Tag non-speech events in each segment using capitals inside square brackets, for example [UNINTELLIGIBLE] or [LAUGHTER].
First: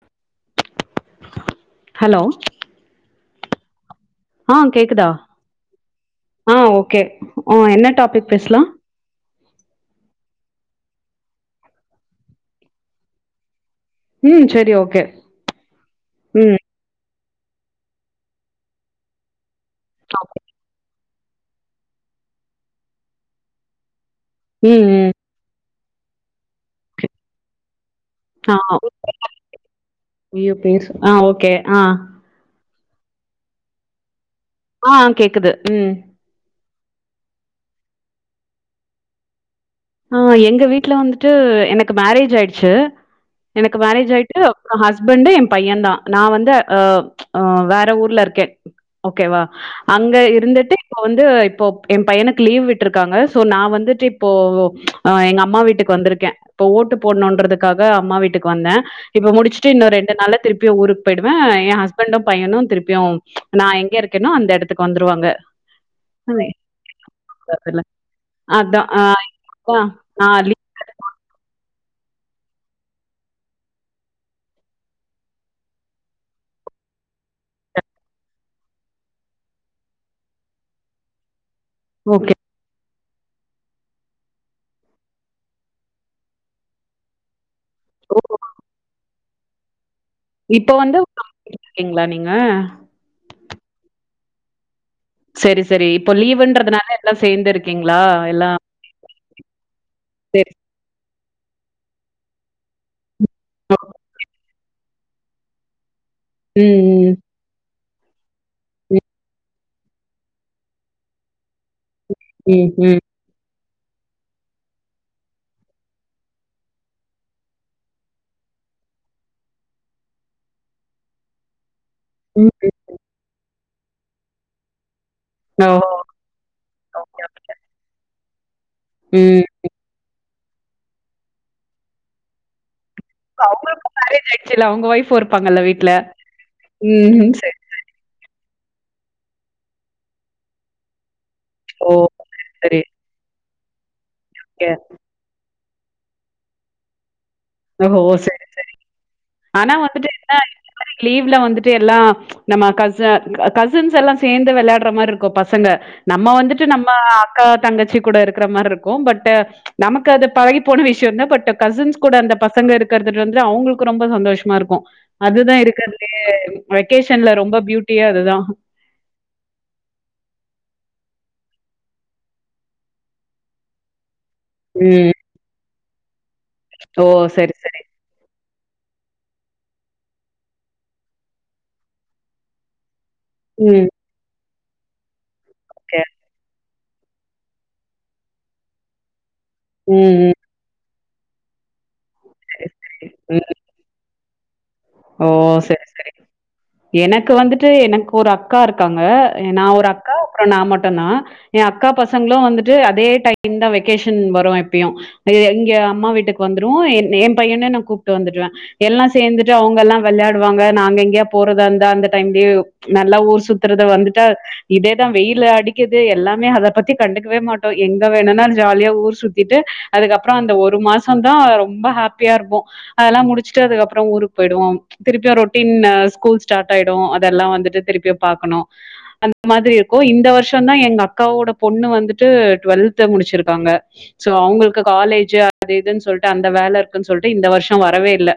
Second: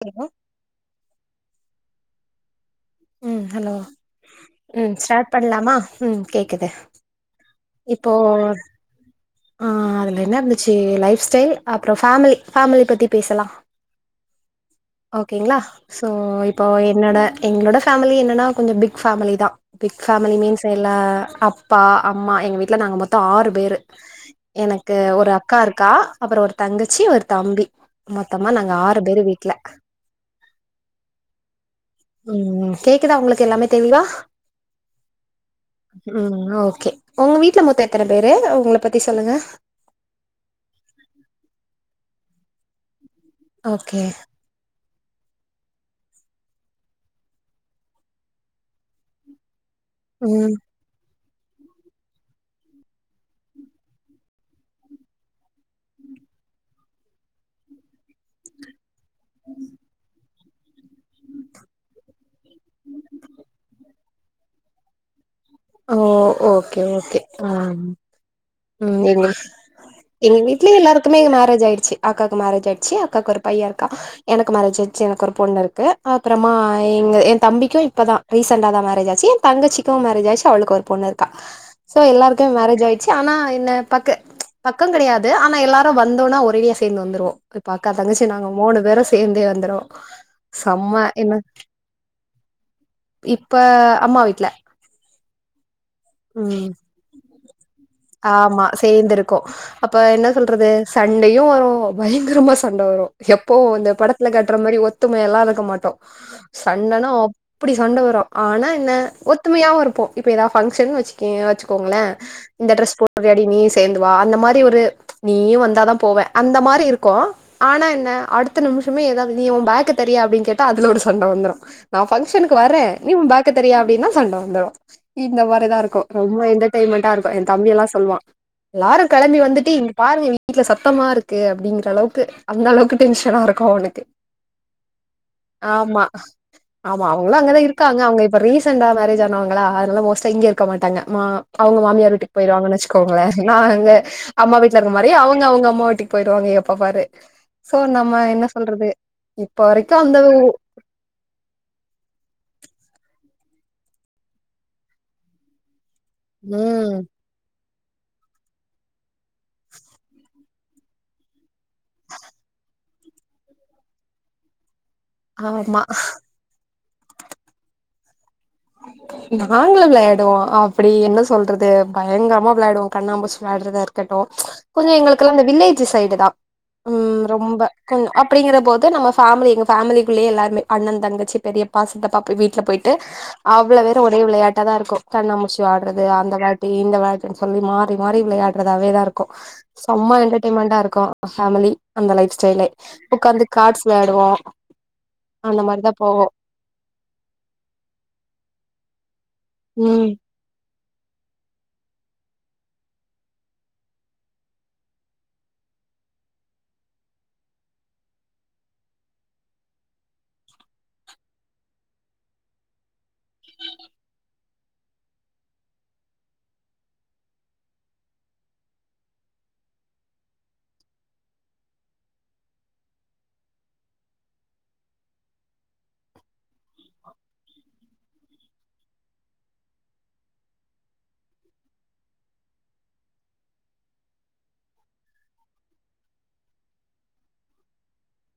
Hello hello ம் hello ஆ ம் கேக்குதா ஸ்டாட் பண்லாமா ம் கேக்குது ஓ என்ன இப்போ டாபிக் பேஸ்லா ஆ அதுல என்ன இருந்துச்சி லைஃப் ஸ்டைல் அப்றோ ஃபேமிலி ஃபேமிலி பத்தி பேசலா ம் சரி ஓகே ஓகேங்ளா சோ ம் இப்போ என்னோட எங்ளோட ஃபேமிலி என்னனா கொஞ்சோ பிக் ஃபேமிலி தா பிக் ஃபேமிலி மீன்ஸ் எல்லா அப்பா அம்மா எங்க வீட்ல நாங்க மொத்தோ ஆறு பேரு ம் எனக்கு ம் ஒரு அக்காருக் கா அப்றோ ஒரு தங்கச்சி ஒரு தம்பி மொத்தமா ஆ நாங்க ஆறு பேரு வீட்ல ஐயோ பேசு ஆ ஓகே ஆ ம் கேக்குதா உங்களுக்கு எல்லாமே தெளிவா ஆ கேக்குது ம் கே உங்க வீட்ல மொத்த எத்தன பேரு ஒங்கல பத்தி சொல்லுங்க ஆ எங்க வீட்ல வந்துட்டு எனக்கு மேரேஜ் ஆயிடுச்சு எனக்கு ஓகே மேரேஜ் ஆயிட்டு அப்றோ ஹஸ் பண்டு எ பைய தா நா வந்து அ வேற ஊர்லருக்கே ஓகேவா அங்க ம் இருந்துட்டு இப்போ வந்து இப்போ எ பையனுக்கு லீவ் விட்டுருக்காங்க சோ நா வந்துட் இப்போ ஆ எங்க அம்மா வீட்டுக் வந்திருக்கே இப்ப ஓட்டு போட்னுன்றதுக்காக அம்மா வீட் டுக் வந்தே இப்ப முடிச்ட்டு இன்னொரு ரெண்டு நாள திருப்பியு ஊருக்கு போய்டுவே எ ஹஸ்பண்டு பையனு திருப்பியு நா எங்க இருக்கேனோ அந்த எடத்துக் வந்துருவாங்க ஓ ஓகே ஓகே ஆ அதான். ம் அ எங்க அதான். ஆ எங்க லீவ் வீட்லயே எல்லாருக்குமே மேரேஜ் ஆயிடுச்சி அக்காக்கு மேரேஜ் ஆய்ட்ச்சி அக்காக்கு ஒரு பையருக்கா எனக்கு மேரேஜ் ஆச்சி எனக்கு ஒரு பொண்ருக்கு அப்புறமா ங்க எ தம்பிக்கு இப்பதா ரீசன்டா தா மேரேஜ் ஆச்சி எ தங்கச்சிக்கு மேரேஜ் ஆச் அவளுக்கு ஒரு பொண்ருக்கா சோ ஓகே. எல்லாருக்மே மேரேஜ் ஆயிட்ச்சு ஆனா என்ன பக்க ப்ச் பக்கங் கெடையாது ஆனா எல்லாரு வந்தோனா ஒரேடியா சேந்து வந்துருவோ இப் அக்கா ஓ! தங்கச்சி நாங்க மூணு பேரு சேந்தே வந்துருவோ இப்போ வந்து செம்ம என்ன இருக்கீங்களா நீங்க? இப்ப அம்மா வீட்ல சரி, சரி. இப்போ ம் லீவுன்றதுனால எல்லாம் சேர்ந்து இருக்கீங்களா? எல்லாம் ஆமா சேந்திருக்கோ அப்ப என்ன சரி. சொல்றது சண்டையு வரு பயங்கரமா சண்ட வரு எப்போ இந்த படத்துல கட்ற மாரி ஒ த்தும எல்லா இருக்க மாட்டோ சண்டனா ம், அப்டி சண்ட வரு ஆனா என்ன ம். ஒத்துமையாவு இருப்போ இப்ப ஏதா ஃபங்க்ஷன் வச்சிக்கியே வச்சு கோங்ளே ம், இந்த ம், டிரஸ் ம். போட்ரியாடி நீ சேந்துவா அந்த மாரி ஒரு ப்ச் நீயு வந்தாதா போவே அந்த மாரி இருக்கு ஆனா என்ன அடுத்த நிம் சுமே ஏதாவது நீ உன் பேக தரியா அப்படின்னு கேட்டா அதுல ஒரு சண்டை வந்துடும் நான் ம். பங்க்ஷனுக்கு வரேன் நீ உன் பேக தரிய அப்படின்னா சண்டை வந்துரும் இந்த த ஓஹோ! இருக்கும் ரொம்ப என்டர்டெயின் மெண்ட்டா ஓகே, இருக்கும் ஓகே. என் தம்பிய எல்லாம் சொல்லுவான் எல்லாரும் கிளம்பி ம். வந்துட்டு இங்க பாருங்க வீட்ல சத்தமா இருக்கு அப்படிங்கற அளவுக்கு அந்த அளவுக்கு டென்ஷனா இருக்கும் அவங்களுக்கும் அவனுக்கு மேரேஜ் ஆயிடுச்சுல்ல, அவங்க ஒய்ஃபும் இருப்பாங்கல்ல வீட்ல. ஆமா ஆமா ம். அவங்களும் சரி. அங்கதான் இருக்காங்க அவங்க இப்ப ரீசண்டா மேரேஜ் ஆனவங்களா அதனால மொஸ்ட்டா இங்கயே இருக்க மாட்டாங்க ஆமா அவங்க ஓ! மாமியார் வீட்டுக்கு போயிருவாங்கன்னு சரி. வெச்சுக்கோங்களேன் நான் அங்க அம்மா ஓகே. வீட்ல இருக்கற மாறி அவங்க அவங்க அம்மா வீட்டுக்கு போயிருவாங்க எப்ப பாரு சோ ஓஹோ! நம்ம சரி. என்ன சொல்றது இப்ப ஆனா வரைக்கு வந்துட்டு அந்த என்ன இந்த மாதிரி லீவ்ல வந்துட்டு எல்லாம் நம்ம கச கசின்ஸ் எல்லாம் சேந்து வெளையாட்ற மாதிரி இருக்கும் பசங்க நம்ம வந்துட்டு நம்ம ம். அக்கா தங்கச்சி கூட இருக்கற மாறி இருக்கும் பட் நமக்கு அது பழகி போன விஷயம் இல்ல பட் கசின்ஸ் கூட அந்த பசங்க இருக்கிறது வந்துட்டு அவங்களுக்கு ரொம்ப சந்தோஷமா இருக்கும் அதுதான் ஆமா. இருக்கிறதுலயே வெகேஷன்ல ரொம்ப பியூட்டியே அதுதான் நாங்களும் வெளையாடுவோம் அப்படி என்ன சொல்றது பயங்கரமா வெளையாடுவோம் கண்ணாம்பூச்சு விளையாடறதா இருக்கட்டும் கொஞ்சம் ம். எங்களுக்கெல்லாம் அந்த வில்லேஜ் சைடு தான் ஓ! உம் சரி, ரொம்ப சரி. கொஞ்சம் அப்படிங்கற போது போது நம்ம ஃபேம்லி எங்க ஃபேமிலிக்குள்ளயே எல்லாருமே அண்ணன் தங்கச்சி பெரியப்பா சித்தப்பா வீட்ல போயிட்டு அவ்ளோ ம். பேரும் ஒரே விளையாட்டா தான் இருக்கும் கண்ண மூச்சி ஓகே. ஆடுறது அந்த இந்த வெளையாட்டுன்னு சொல்லி மாறி மாறி வெளையாடறதாவேதான் இருக்கும் ம், செம்மா ம். என்டர்டெயன்மெண்டா இருக்கும் ஃபேமிலி அந்த லைஃப் ஸ்டைலே சரி, சரி. உட்காந்து ம். கார்ட்ஸ் விளையாடுவோம் ஓ செரி செரி எனக்கு வந்துட்டு எனக்கு ஒரு அக்கா இருக்காங்க நா ஒரு ம் அக்கா அப்புறம் நான் மட்டும் னா என் அக்கா பசங்களும் வந்துட்டு அதே டைம் தான் வெக்கேஷன் வரும் எப்பயும் இங்க அம்மா வீட்டுக்கு வந்துருவோம் என் பையன நான் கூப்பிட்டு வந்துடுவேன் எல்லாம் சேர்ந்துட்டு அவங்க எல்லாம் வெளையாடுவாங்க நாங்க எங்கயா போறதா இருந்தா அந்த டைம்லயே நல்லா ஊர் சுத்துறத வந்துட்டு இதேதான் வெயில அடிக்குது எல்லாமே அதை பத்தி கண்டுக்கவே மாட்டோம் எங்க வேணும்னா ஜாலியா ஊர் சுத்தி டு அதுக்கப்புறம் அந்த ஒரு மாசம் தான் ரொம்ப ஹாப்பியா இருப்போம் அதெல்லாம் முடிச்சுட்டு அதுக்கப்புறம் ஒரு போய்டுவோம் திருப்பி ரொட்டீன் ஸ்கூல் ஸ்டார்ட் ஆயிடும் அதெல்லாம் வந்துட்டு திருப்பி பாக்கணும் அந்த மாதிரி இருக்கும் இந்த வருஷம் தான் எங்க அக்காவோட பொண்ணு வந்துட்டு டுவெல்த் முடிச்சிருக்காங்க சோ அவங்களுக்கு காலேஜ் அது எதுன்னு சொல்லிட்டு அந்த வேலை இருக்குன்னு சொல்லிட்டு இந்த வருஷம் வரவே இல்ல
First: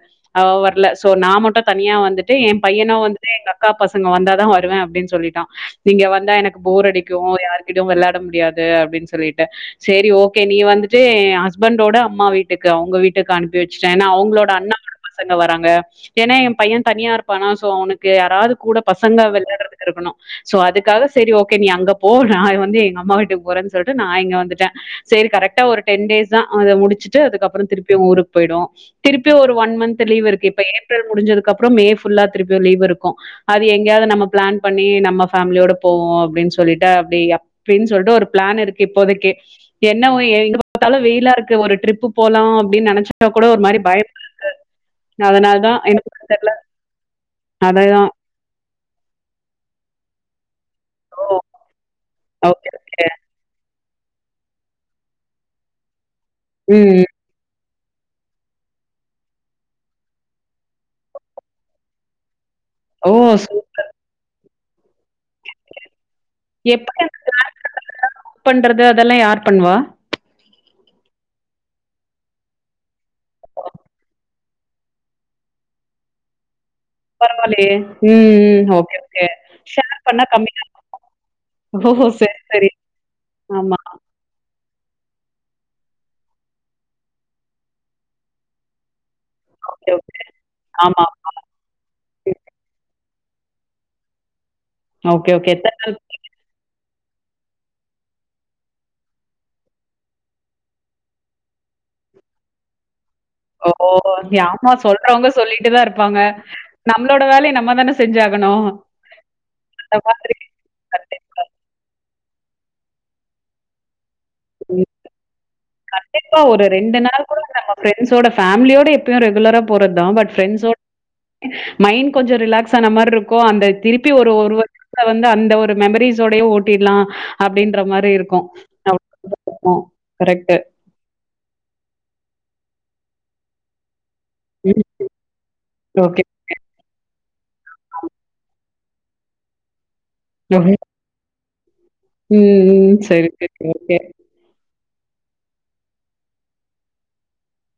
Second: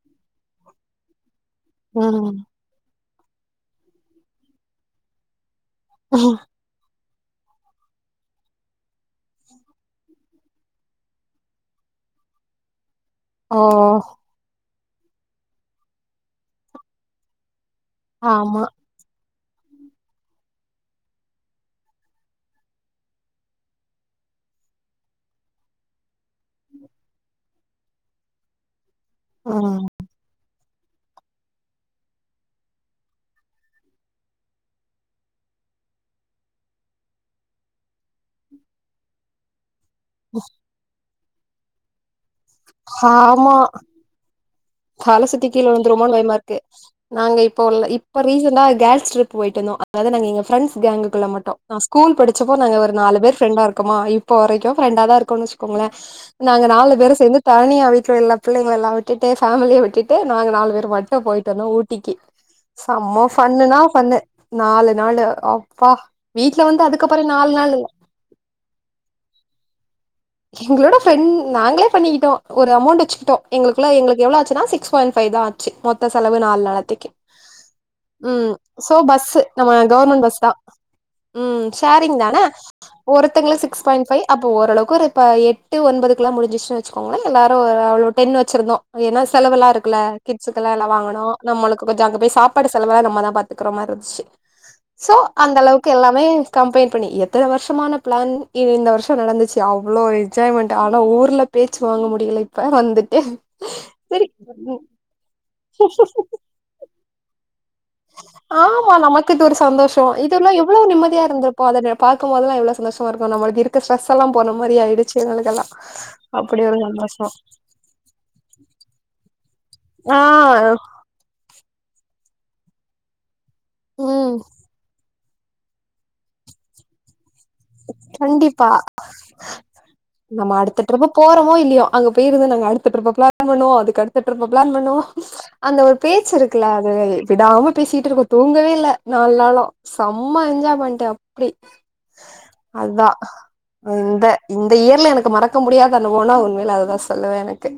இல்ல சோ நான் மட்டும் தனியா ம் வந்துட்டு என் பையனும் வந்து எங்க அக்கா பசங்க வந்தாதான் வருவேன் அப்படின்னு சொல்லிட்டான் நீங்க வந்தா எனக்கு போர் அடிக் கும் யாருகிட்டயும் வெளயாட முடியாது அப்படின்னு சொல்லிட்டு செரி ஓகே நீ வந்துட்டு என்‌ ஹஸ்பண்டோட அம்மா வீட்டுக்கு அவங்க வீட்டு கா அனுப்பி ஓ வச்சுட்டேன் ஏன்னா அவங்களோட அண்ணாவோட பசங்க வராங்க ஏன்னா என் பையன் தனியா இருப்பானா சோ அவனுக்கு யாராவது ஆமா கூட பசங்கா வெளையாட துக்கு இருக்கணும் சோ அதுக்காக சரி ஓகே நீ அங்க போ நான் வந்து எங்க அம்மா வீட்டுக்கு போறேன்னு சொல்லிட்டு நான் இங்க வந்துட்டு டேன் செரி கரெக்டா ஒரு டென் டேஸ் தான் அத முடிச்சுட்டு அதுக்கப்புறம் திருப்பி ஊருக்கு போய்டுவோம் திருப்பி ஒரு ஒன் ம் மந்த் லவு இருக்கு ஏப்ரல் முடிஞ்சதுக்கு அப்புறம் மே புல்லா திருப்பியும் லீவ் இருக்கும் அது எங்கயாவது நம்ம பிளான் பண்ணி நம்ம ஃபேமிலி யோட போவோம் அப்படின்னு சொல்லிட்டு அப்படி அப்படின்னு சொல்லிட்டு ஒரு பிளான் இருக்கு இப்போதைக்கு என்ன எங்க பார்த்தாலும் வெயிலா இருக்கு ஒரு ட்ரிப்பு போலாம் அப்படின்னு நினைச்சா கூட ஆமா ஒரு மாறி பயமா இருக்கு தல சுத்தி கீழ விழுந்திடுவோம்னு பயமா இருக்கு நாங்க இப்ப உள்ள அதேதா இப்ப ரீசெண்டா கேர்ல்ஸ் ட்ரிப் போயிட்டு வந்தோம் அதாவது எங்க ஃப்ரண்டஸ் ஓ கேங்குக்குள்ள மட்டும் நான் ஸ்கூல் படிச்சப்போ ஓகே நாங்க ஒரு ஓகே நாலு பேர் ஃப்ரெண்டா இருக்கோமா இப்போ வரைக்கும் ஃபிரெண்டா தான் இருக்கும்னு வச்சுக்கோங்களேன் நாங்க நாலு ம் பேரும் சேர்ந்து தனியா வீட்டுல எல்லா பிள்ளைங்கள எல்லாம் விட்டு ஃபேமிலியை விட்டுட்டு நாங்க நாலு பேர் மட்டும் போயிட்டு வந்தோம் ஊட்டிக்கு ஓ செம்ம சூ ஃபன்னுனா ஃபன்னு நாலு நாளு அப்பா வீட்டுல வந்து எப்படி அந்த அதுக்கப்புறம் நாலு குக் நாள் இ பண்றது அதெல்லாம் யார் பண்ணுவா? எங்களோட ஃப்ரெண்ட் நாங்களே பண்ணிக்கிட்டோம் ஒரு அமௌண்ட் வச்சுகிட்டோம் எங்களுக்குள்ள எங்களுக்கு எவ்ளோ ஆச்சுனா சிக்ஸ் பாய்ண்ட் பைவ தான் ஆச்சு மொத்த செலவு நால் நாள்து டிக்கே பரவாயில்லயே! ம் சோ ஓகே, ஓகே. பஸ்ஸு நம்ம ஷேர் பண்ணா கவர்மெண்ட் பஸ் தா கம்மியா ம் ஓ! சரி, ஷேரிங்தான சரி. ஒருத்தங்களு ஆமா. சிக்ஸ் பாயிண்ட் பைவ் அப்போ ஓரளவு க்கு இப்ப எட்டு ஒன்பதுக்கெல்லா முடிஞ்சுருச்சுன்னு வச்சுோங்களே எல்லாரு அவ்வளோ டென் வச்சிருந்தோ ஏன்னா செலவெல்லா ஓகே, இருக்குல ஓகே. கிட்ஸ்க்கெல்லா எல்லா ஆமா. வாங்கணு நம்மளுக்கு கொஞ்சோ அங்க போய் ம். சாப்பாடு செலவல்லா நம்ம தா பாத்துக்கற மாரி இருந்துச்சு சோ ஓகே, ஓகே. அந்த எத்தன அளவுக்கு நாள் எல்லாமே கம்பைன் பண்ணி எத்தன வர்ஷமான பிளான் இ இந்த வர்ஷோ நடந்துச்சு அவ்ளோ என்ஜாய்மெண்ட் ஆனா ஊர்ல பேச்சு வா ங்க முடியல இப்ப வந்துட்டு ஓ ஓ சரி ஏமா சொல்றவங்க சொல்லிட்டுதா இருப்பாங்க ம். நம்மளோட வேலைய நம் ஆமா நமக்கு இது ஒரு சந்தோஷ அந்த மாதிரி. இதுலா எவ்ளோ நிம்மதியா கண்டிப் இருந்திருப்போ அதுல பாக்கும்போதுலா எவ்ளோ சந்தோஷமா இருக்கு நம்மளுக்கு இருக்க ஸ்ட்ரெஸ்யெல்லா போன மாரி ஆயிடுச்சு எங்களுக் எல்லா கண்டிப்பா ஒரு ரெண்டு நாள் கூட நம்ம ஃப்ரண்ட்ஸோட ஃபேமிலியோட எப்பயு ரெகுலரா போறது தா ஆ பட் ஃப்ரெண்ட்ஸோட மைண்ட் கொஞ்சோ ரிலாக்ஸ் ஆன மாரி இருக் கு அந்த திருப்பி ஒரு ம் ஒரு வர்ஷத்துல வந்து அந்த ஒரு மெமரிஸ்சோடையே ஓட்டிற்லா அப்டின்ற மாரி இருக்கோ கண்டிப்பா. [INAUDIBLE] நம்ம அடுத்த டிரிப் போறமோ இல்லியோ அங்க போயிருங்க நாங்க அடுத்த டிரிப்ப பிளான் பன்னுவோ அதுக்கடுத் த ட்ரிப் பிளான் ம். பண்ணுவோ அந்த ஒரு ஓகே. பேச்சு இருக்குல்ல அது விடாம பேசிட்டு இருப்போ தூங்கவே இல்ல நாள் நாளு செம்ம என்ஜாய்மென்ட்டு அப்டி ம், ம். அதா சரி, சரி. ஓகே. இந்த இ இந்த இயர்ல எனக்கு மறக்க முடியாது அனுபவோம்னா உண்மையில அதுதா சொல்லுவே எனக்கு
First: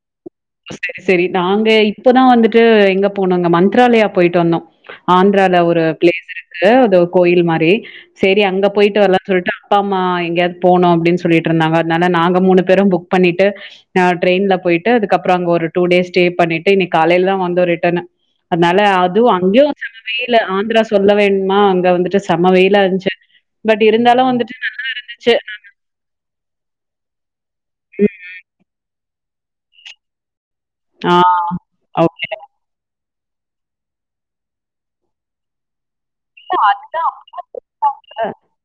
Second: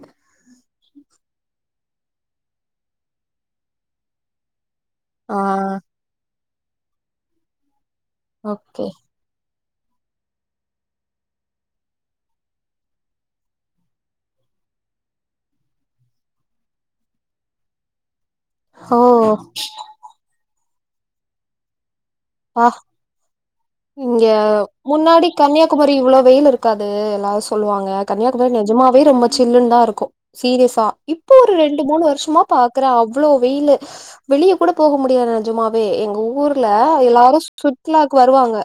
செரி செரி நாங்க இப்பதா வந்துட்டு எங்க போனோங்க மந்த்ராலயா போயிட்டு வந்தோ ஆ ஆந்திரலா ஒரு பிளேஸ் இருக்கு அது கோயில் மாரி செரி அங்க ஓகே. போயிட்டு வரலாம்னு சொல்லிட்டு அப்பா அம்மா எங்கேயாவது போணு அப்டின்னு சொல்லிட்டுருந்தாங்க அதனால நாங்க மூணு பேரு புக் பண்ணிட்டு அ ட்ரெயின்ல போயிட்டு அதுக் அதுக்கப்பறோ அங்க ஒரு டூ டேஸ் ஸ்டே பண்ணிட்டு இன்னைக்கி காலைல தா வந்தோ ரிட்டனு அதனால ஓ! அதுவு அங்கயு சமவெயிலு ஆந்திரா சொல்ல வேணுமா அங்க வந்துட்டு ஆ செமவெயிலா இருந்துச்சு பட் இங்க இருந்தாலும் வந்துட்டு முன்னாடி இருந்துச்சு. கன்னியாகுமரி இவ்ளோ வெயிலு இருக்காது எல்லாரு சொல்லுவாங்க ம். கன்னியாகுமரி நிஜமாவே ரொம்ப சில்லு தா இருக்கு சீரியஸா ஆ. இப்போ ஒரு ரெண்டு மூணு ஓகே. வர்ஷமா பாக்குறே அவ் இவ்வளோ வெயிலு வெளிய கூட போக முடியாது நெஜமாவே எங்க ஊர்ல அதுதான் எல்லாரு சுற்றுலாக்கு வருவாங்க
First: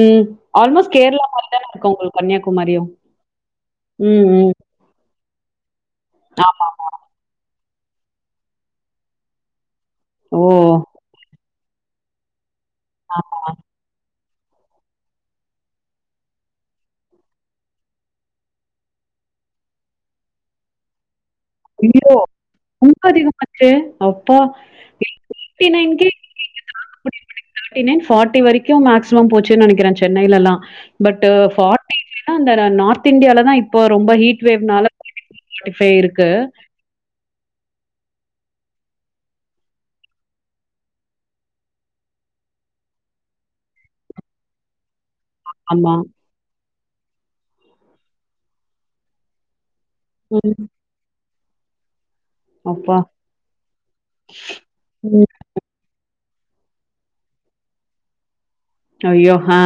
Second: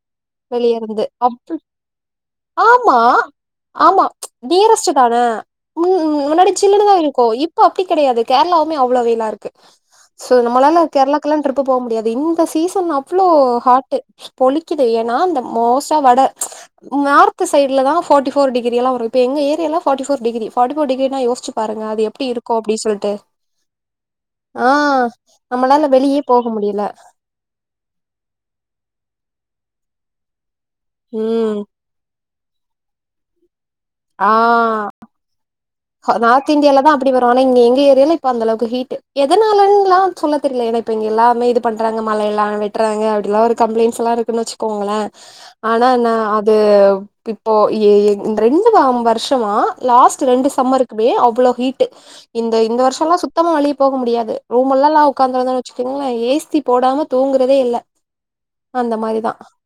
ம். வெளிய ஆல்மோஸ்ட் இருந்து கேரளா மாரி அப்பு தான இருக்கும் உங்களுக்கு கன்னியாகுமாரியும். ஆமா ஆமா ம், ம். டியரஸ்ட்டு தானே ம் ம் முன்னாடி ஆமாமா. சில்லுதா இருக்கு இப்ப அப்டி கெடையாது கேரளாவுமே அவ்ளோ வெயிலா இருக்கு சோ ஓ! நம்மளால கேரளாக்குல்லா ட்ரிப்பு போக முடியாது இந்த சீசன் அவ்ளோ ஆமா. ஹாட்டு பொழிக்கி து ஏன்னா இந்த மோஸ்டா வட நார்த் சைட்ல தா ஃபார்டி ஃபோர் டிகிரியெல்லா வரு இப்ப எங்க ஏரியால forty four degree forty four டிகிரினா யோஸ் சிச்சி பாருங்க அது ஐயோ! எப்டி இருக்கு அப்டி ரொம்ப சொல்ட்டு அதிகமாச்சே! அப்பா! ஆ நம்மளால வெளிய் போ க முடியில தேர்டிநைன் ஃபார்ட்டி வரைக்கு மேக்சிம போச் சு நெனைக்கிறே சென்னையிலா எல்லா பட் ம் ஃபார்டிநைன்னா அந்தர நார்த் இந்தியால தா இப் போ ரொம்ப ஹீட் வேவ்னால ஹா இருக்கு. நார்த் இன்டியால தா அப்டி வரு ஆனா இங்க எங்க ஏரியால இப்ப அந்தளவுக்கு ஹீட்டு எதனாலன்ல்லா சொல்ல தெர்ல என இப்ப இங்க எல்லாமே இது பண்றாங்க மலையெல்லா வெட்றாங்க அப்டிலா ஒரு கம்ப்ளைண்ட் எல் லா இருக்குன்னு வச்சுக்கோங்களே ஆனா ஆமா. இன்ன அது இப்போ இ இ ரெண்டு வ வர்ஷமா லாஸ்ட் ரெண்டு ம். மே அவ்ளோ ஹீட்டு இந்த இந்த அப்பா! வர்ஷோலா சுத்தமா வெளியே போக முடியாது ரூமெல்லா ம். உக்காந்து இருந்தோன் வச்சுக்கோங்களே ஏ சி போடாம தூங்குரதே இல்ல அந்த மாரிதா ஐயோ! ஆ.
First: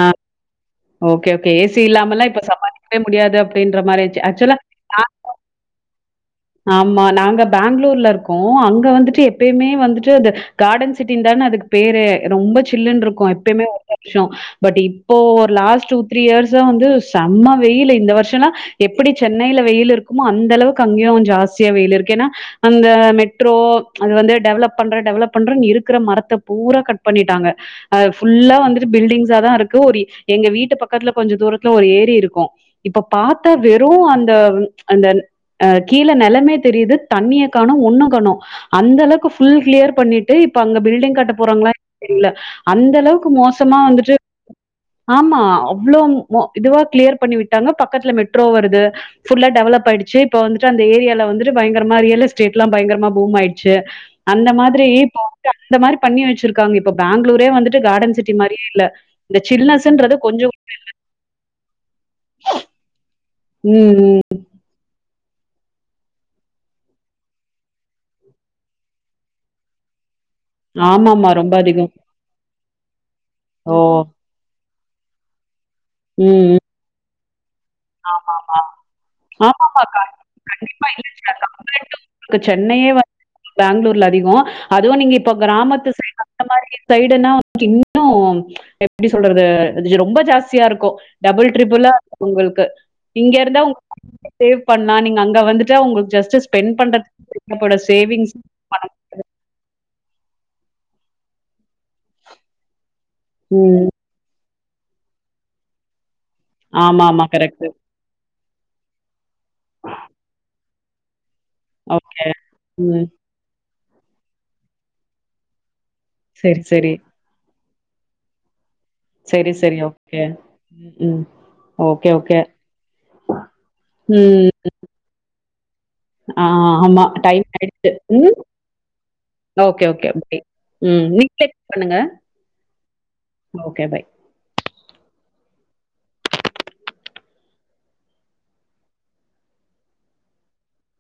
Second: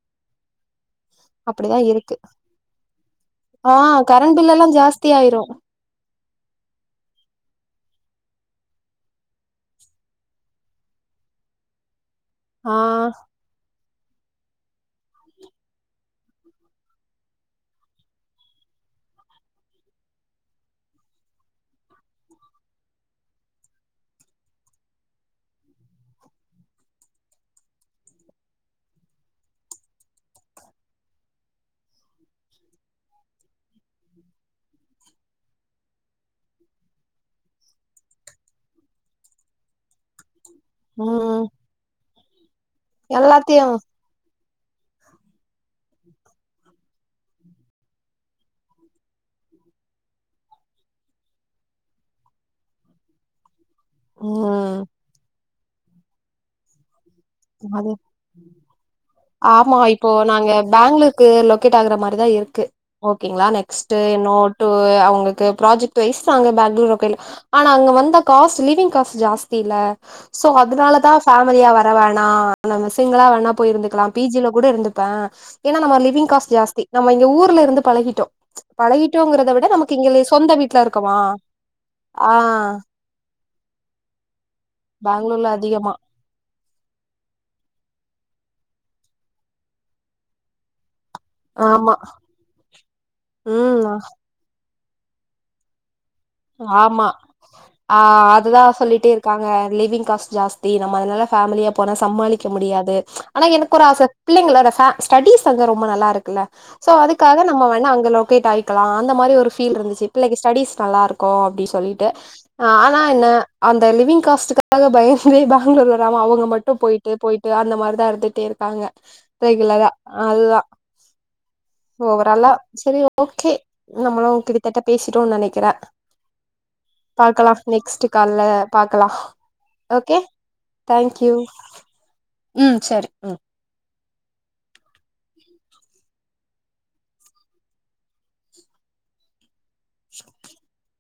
Okay, okay. அப்டிதா ஏசி இருக்கு இல்லாமலாம் இப்ப சமாளிக்கவே முடியாது ஆ அப்டின்ற மாரி ஆச்சு. கரண்ட் ஆக்சுவலா பில்லெல்லா ஜாஸ்தி ஆயிரு [INAUDIBLE] ஆமா நாங்க பெங்களூர்ல இருக்கோ அங்க வந்துட்டு எப்பயுமே வந்துட்டு அ கார்டன் சிட்டின் தானே அதுக்கு பேரு ரொம்ப ஆ, சில்லுன்னுன் இருக்கு எப்பயுமே ஒரு வருஷ பட் இப்போ ஒரு லாஸ்ட் டூ த்ரீ இயர்ஸ்சா வந்து செம்ம வெயில் இந்த வருஷலா எப்படி சென்னையில வெயில் இருக்குமோ அந்த அளவுக்கு அங்கயும் கொஞ்சம் ஜாஸ்தியாவே இருக்கு அந்த மெட்ரோ அது வந்து டெவலப் பண்ற டெவலப் பண்ற இருக்கிற மரத்த பூரா கட் பண்ணிட்டாங்க அ புல்லா வந்துட்டு பில்டிங்ஸா தான் இருக்கு ஒரு எங்க வீட்டு பக்கத்துல கொஞ்சம் தூரத்துல ஒரு ஏரி இருக்கு இப்ப பாத்தா வெறு அந்த அந்த கீழே நிலமே தெரியுது தண்ணிய கானோ ஒண்ணு கானோ அந்த அளவுக்கு புல் கிளியர் பண்ணி டு இப்ப அங்க பில்டிங் கட்ட ம். போறாங்களா தெரில அந்த அளவுக்கு எல்லாத்தையும் மோசமா வந்துட்டு ஆமா அவ்ளோ இதுவா கிளியர் பண்ணி விட்டாங்க பக்கத்துல மெட்ரோ வருது புல்லா டெவலப் ஆயிடிச்ச இப்ப வந்துட்டு அந்த ஏரியால வந்துட்டு பயங்கரமா ரியல் எஸ்டேட்லா பயங்கரமா பூம் ஆயி டுச்சு அந்த ம். மாதிரி அந்த மாதிரி பண்ணி வச்சிருக்காங்க இப்ப பேங்ளூரே வந்துட்டு அது கார்டன் சிட்டி மாதிரியே இல்ல இந்த ஆமா இப்ப சில்னஸ்ன்றது நாங்க கொஞ்சம் பேங்களூருக்கு லொகேட் ஆகுற மாரி தா இருக்கு ஓகேங்ளா நெக்ஸ்ட் ம். என்னோட்டு அவுங்க ப்ராஜெக்டு வஸ் வாங்க பேங்ளூர்க்கு ஆனா அங்க வந்த காஸ் லிவிங் காஸ் ஜாஸ்தி இல்ல சோ அதனால தான் ஆமாமா ரொம்ப பேமிலியா அதிகம். வரவே ஆ நம்ம சிங்கிளா வேணா போய் ஓ! இருந்துக்கலா பிஜில கூட இருந்துப்பே ஏன்னா நம்ம லிவிங் ம். காஸ் ம். ஜாஸ்தி நம்ம இங்க ஊர்ல இருந்து பழகிட்டோ ஆமாமா பழகிட்டோங்கறத விட ஆமாமா நமக்கு கண்டிப்பா இங்க சொந்த வீட்ல இருக்கமா ஆ [UNINTELLIGIBLE] சென்னையே வந்து பேங்ளூர்ல அதிகோ அதுவு நீங்க இப்ப பேங்களூர்ல கிராமத்து அதிகமா சைடு அ மாதிரி சைடுனா இன்னு எப்டி சொல்றது ரொம்ப ஜாஸ்தியா இருக்கு டபுள் ட்ரிபிளா ஆமா உங்களுக்கு இங்க இருந்தா உங்க ம் பண்லாம் நீங்க அங்க வந்துட்டு உங்களுக்கு ஜஸ்ட் ஸ்பெண்ட் ஆமா பண்றதுக்கு தேவைப்படுற ஆ சேவிங்ஸ் அதுதான் சொல்லிட்டே இருக்காங்க லிவிங் காஸ் ஜாஸ்தி நம்ம அதனால பேமிலியா போனா சமாளிக்க முடியாது ஆனா எனக்கு ஒரு ம். ஆசை பிள்ளைங்கள் ஸ்டடிஸ் வந்து ரொம்ப நல்லா இருக்குல்ல சோ ஆமாமா. அதுக்காக நம்ம கரெக்ட்டு. வோணா அங்க லொகேட் ஆயிட்டு இருக்கலா அந்த மாதிரி ஒரு பீல் இருந்துச்சு பிள்ளைக்கு ஸ்டடிஸ் நல்லா இருக்கு அப்டின் சொல்லிட்டு ஓகே. ஆனா ம். என்ன அந்த லிவிங் காஸ்டுக்காக பயந்து பேங்களூர் வராம அவங்க சரி, மட்டும் சரி. போயிட்டு போயிட்டு அந்த மாரி ரொம்ப அழுத்துட்டே இருப்பாங்க சரி, சரி. ரெகுலரா ஓகே. அதுதா ம், ம். ஓகே, ஓவரா ஓகே. ஆலா சேரி ஓகே நம்மளு ம். கிட்டத்தட்ட பேசிடடோனு நேனை ஆ ஆமா டைம் ஆயிடுச்சு நெக்ஸ்ட் உம் கால்ல பாக்கலா ஓகே ஓகே ஓகே உம் [UNINTELLIGIBLE] பண்ணுங்க உம் சரி உம் ஓகே பை. [INAUDIBLE]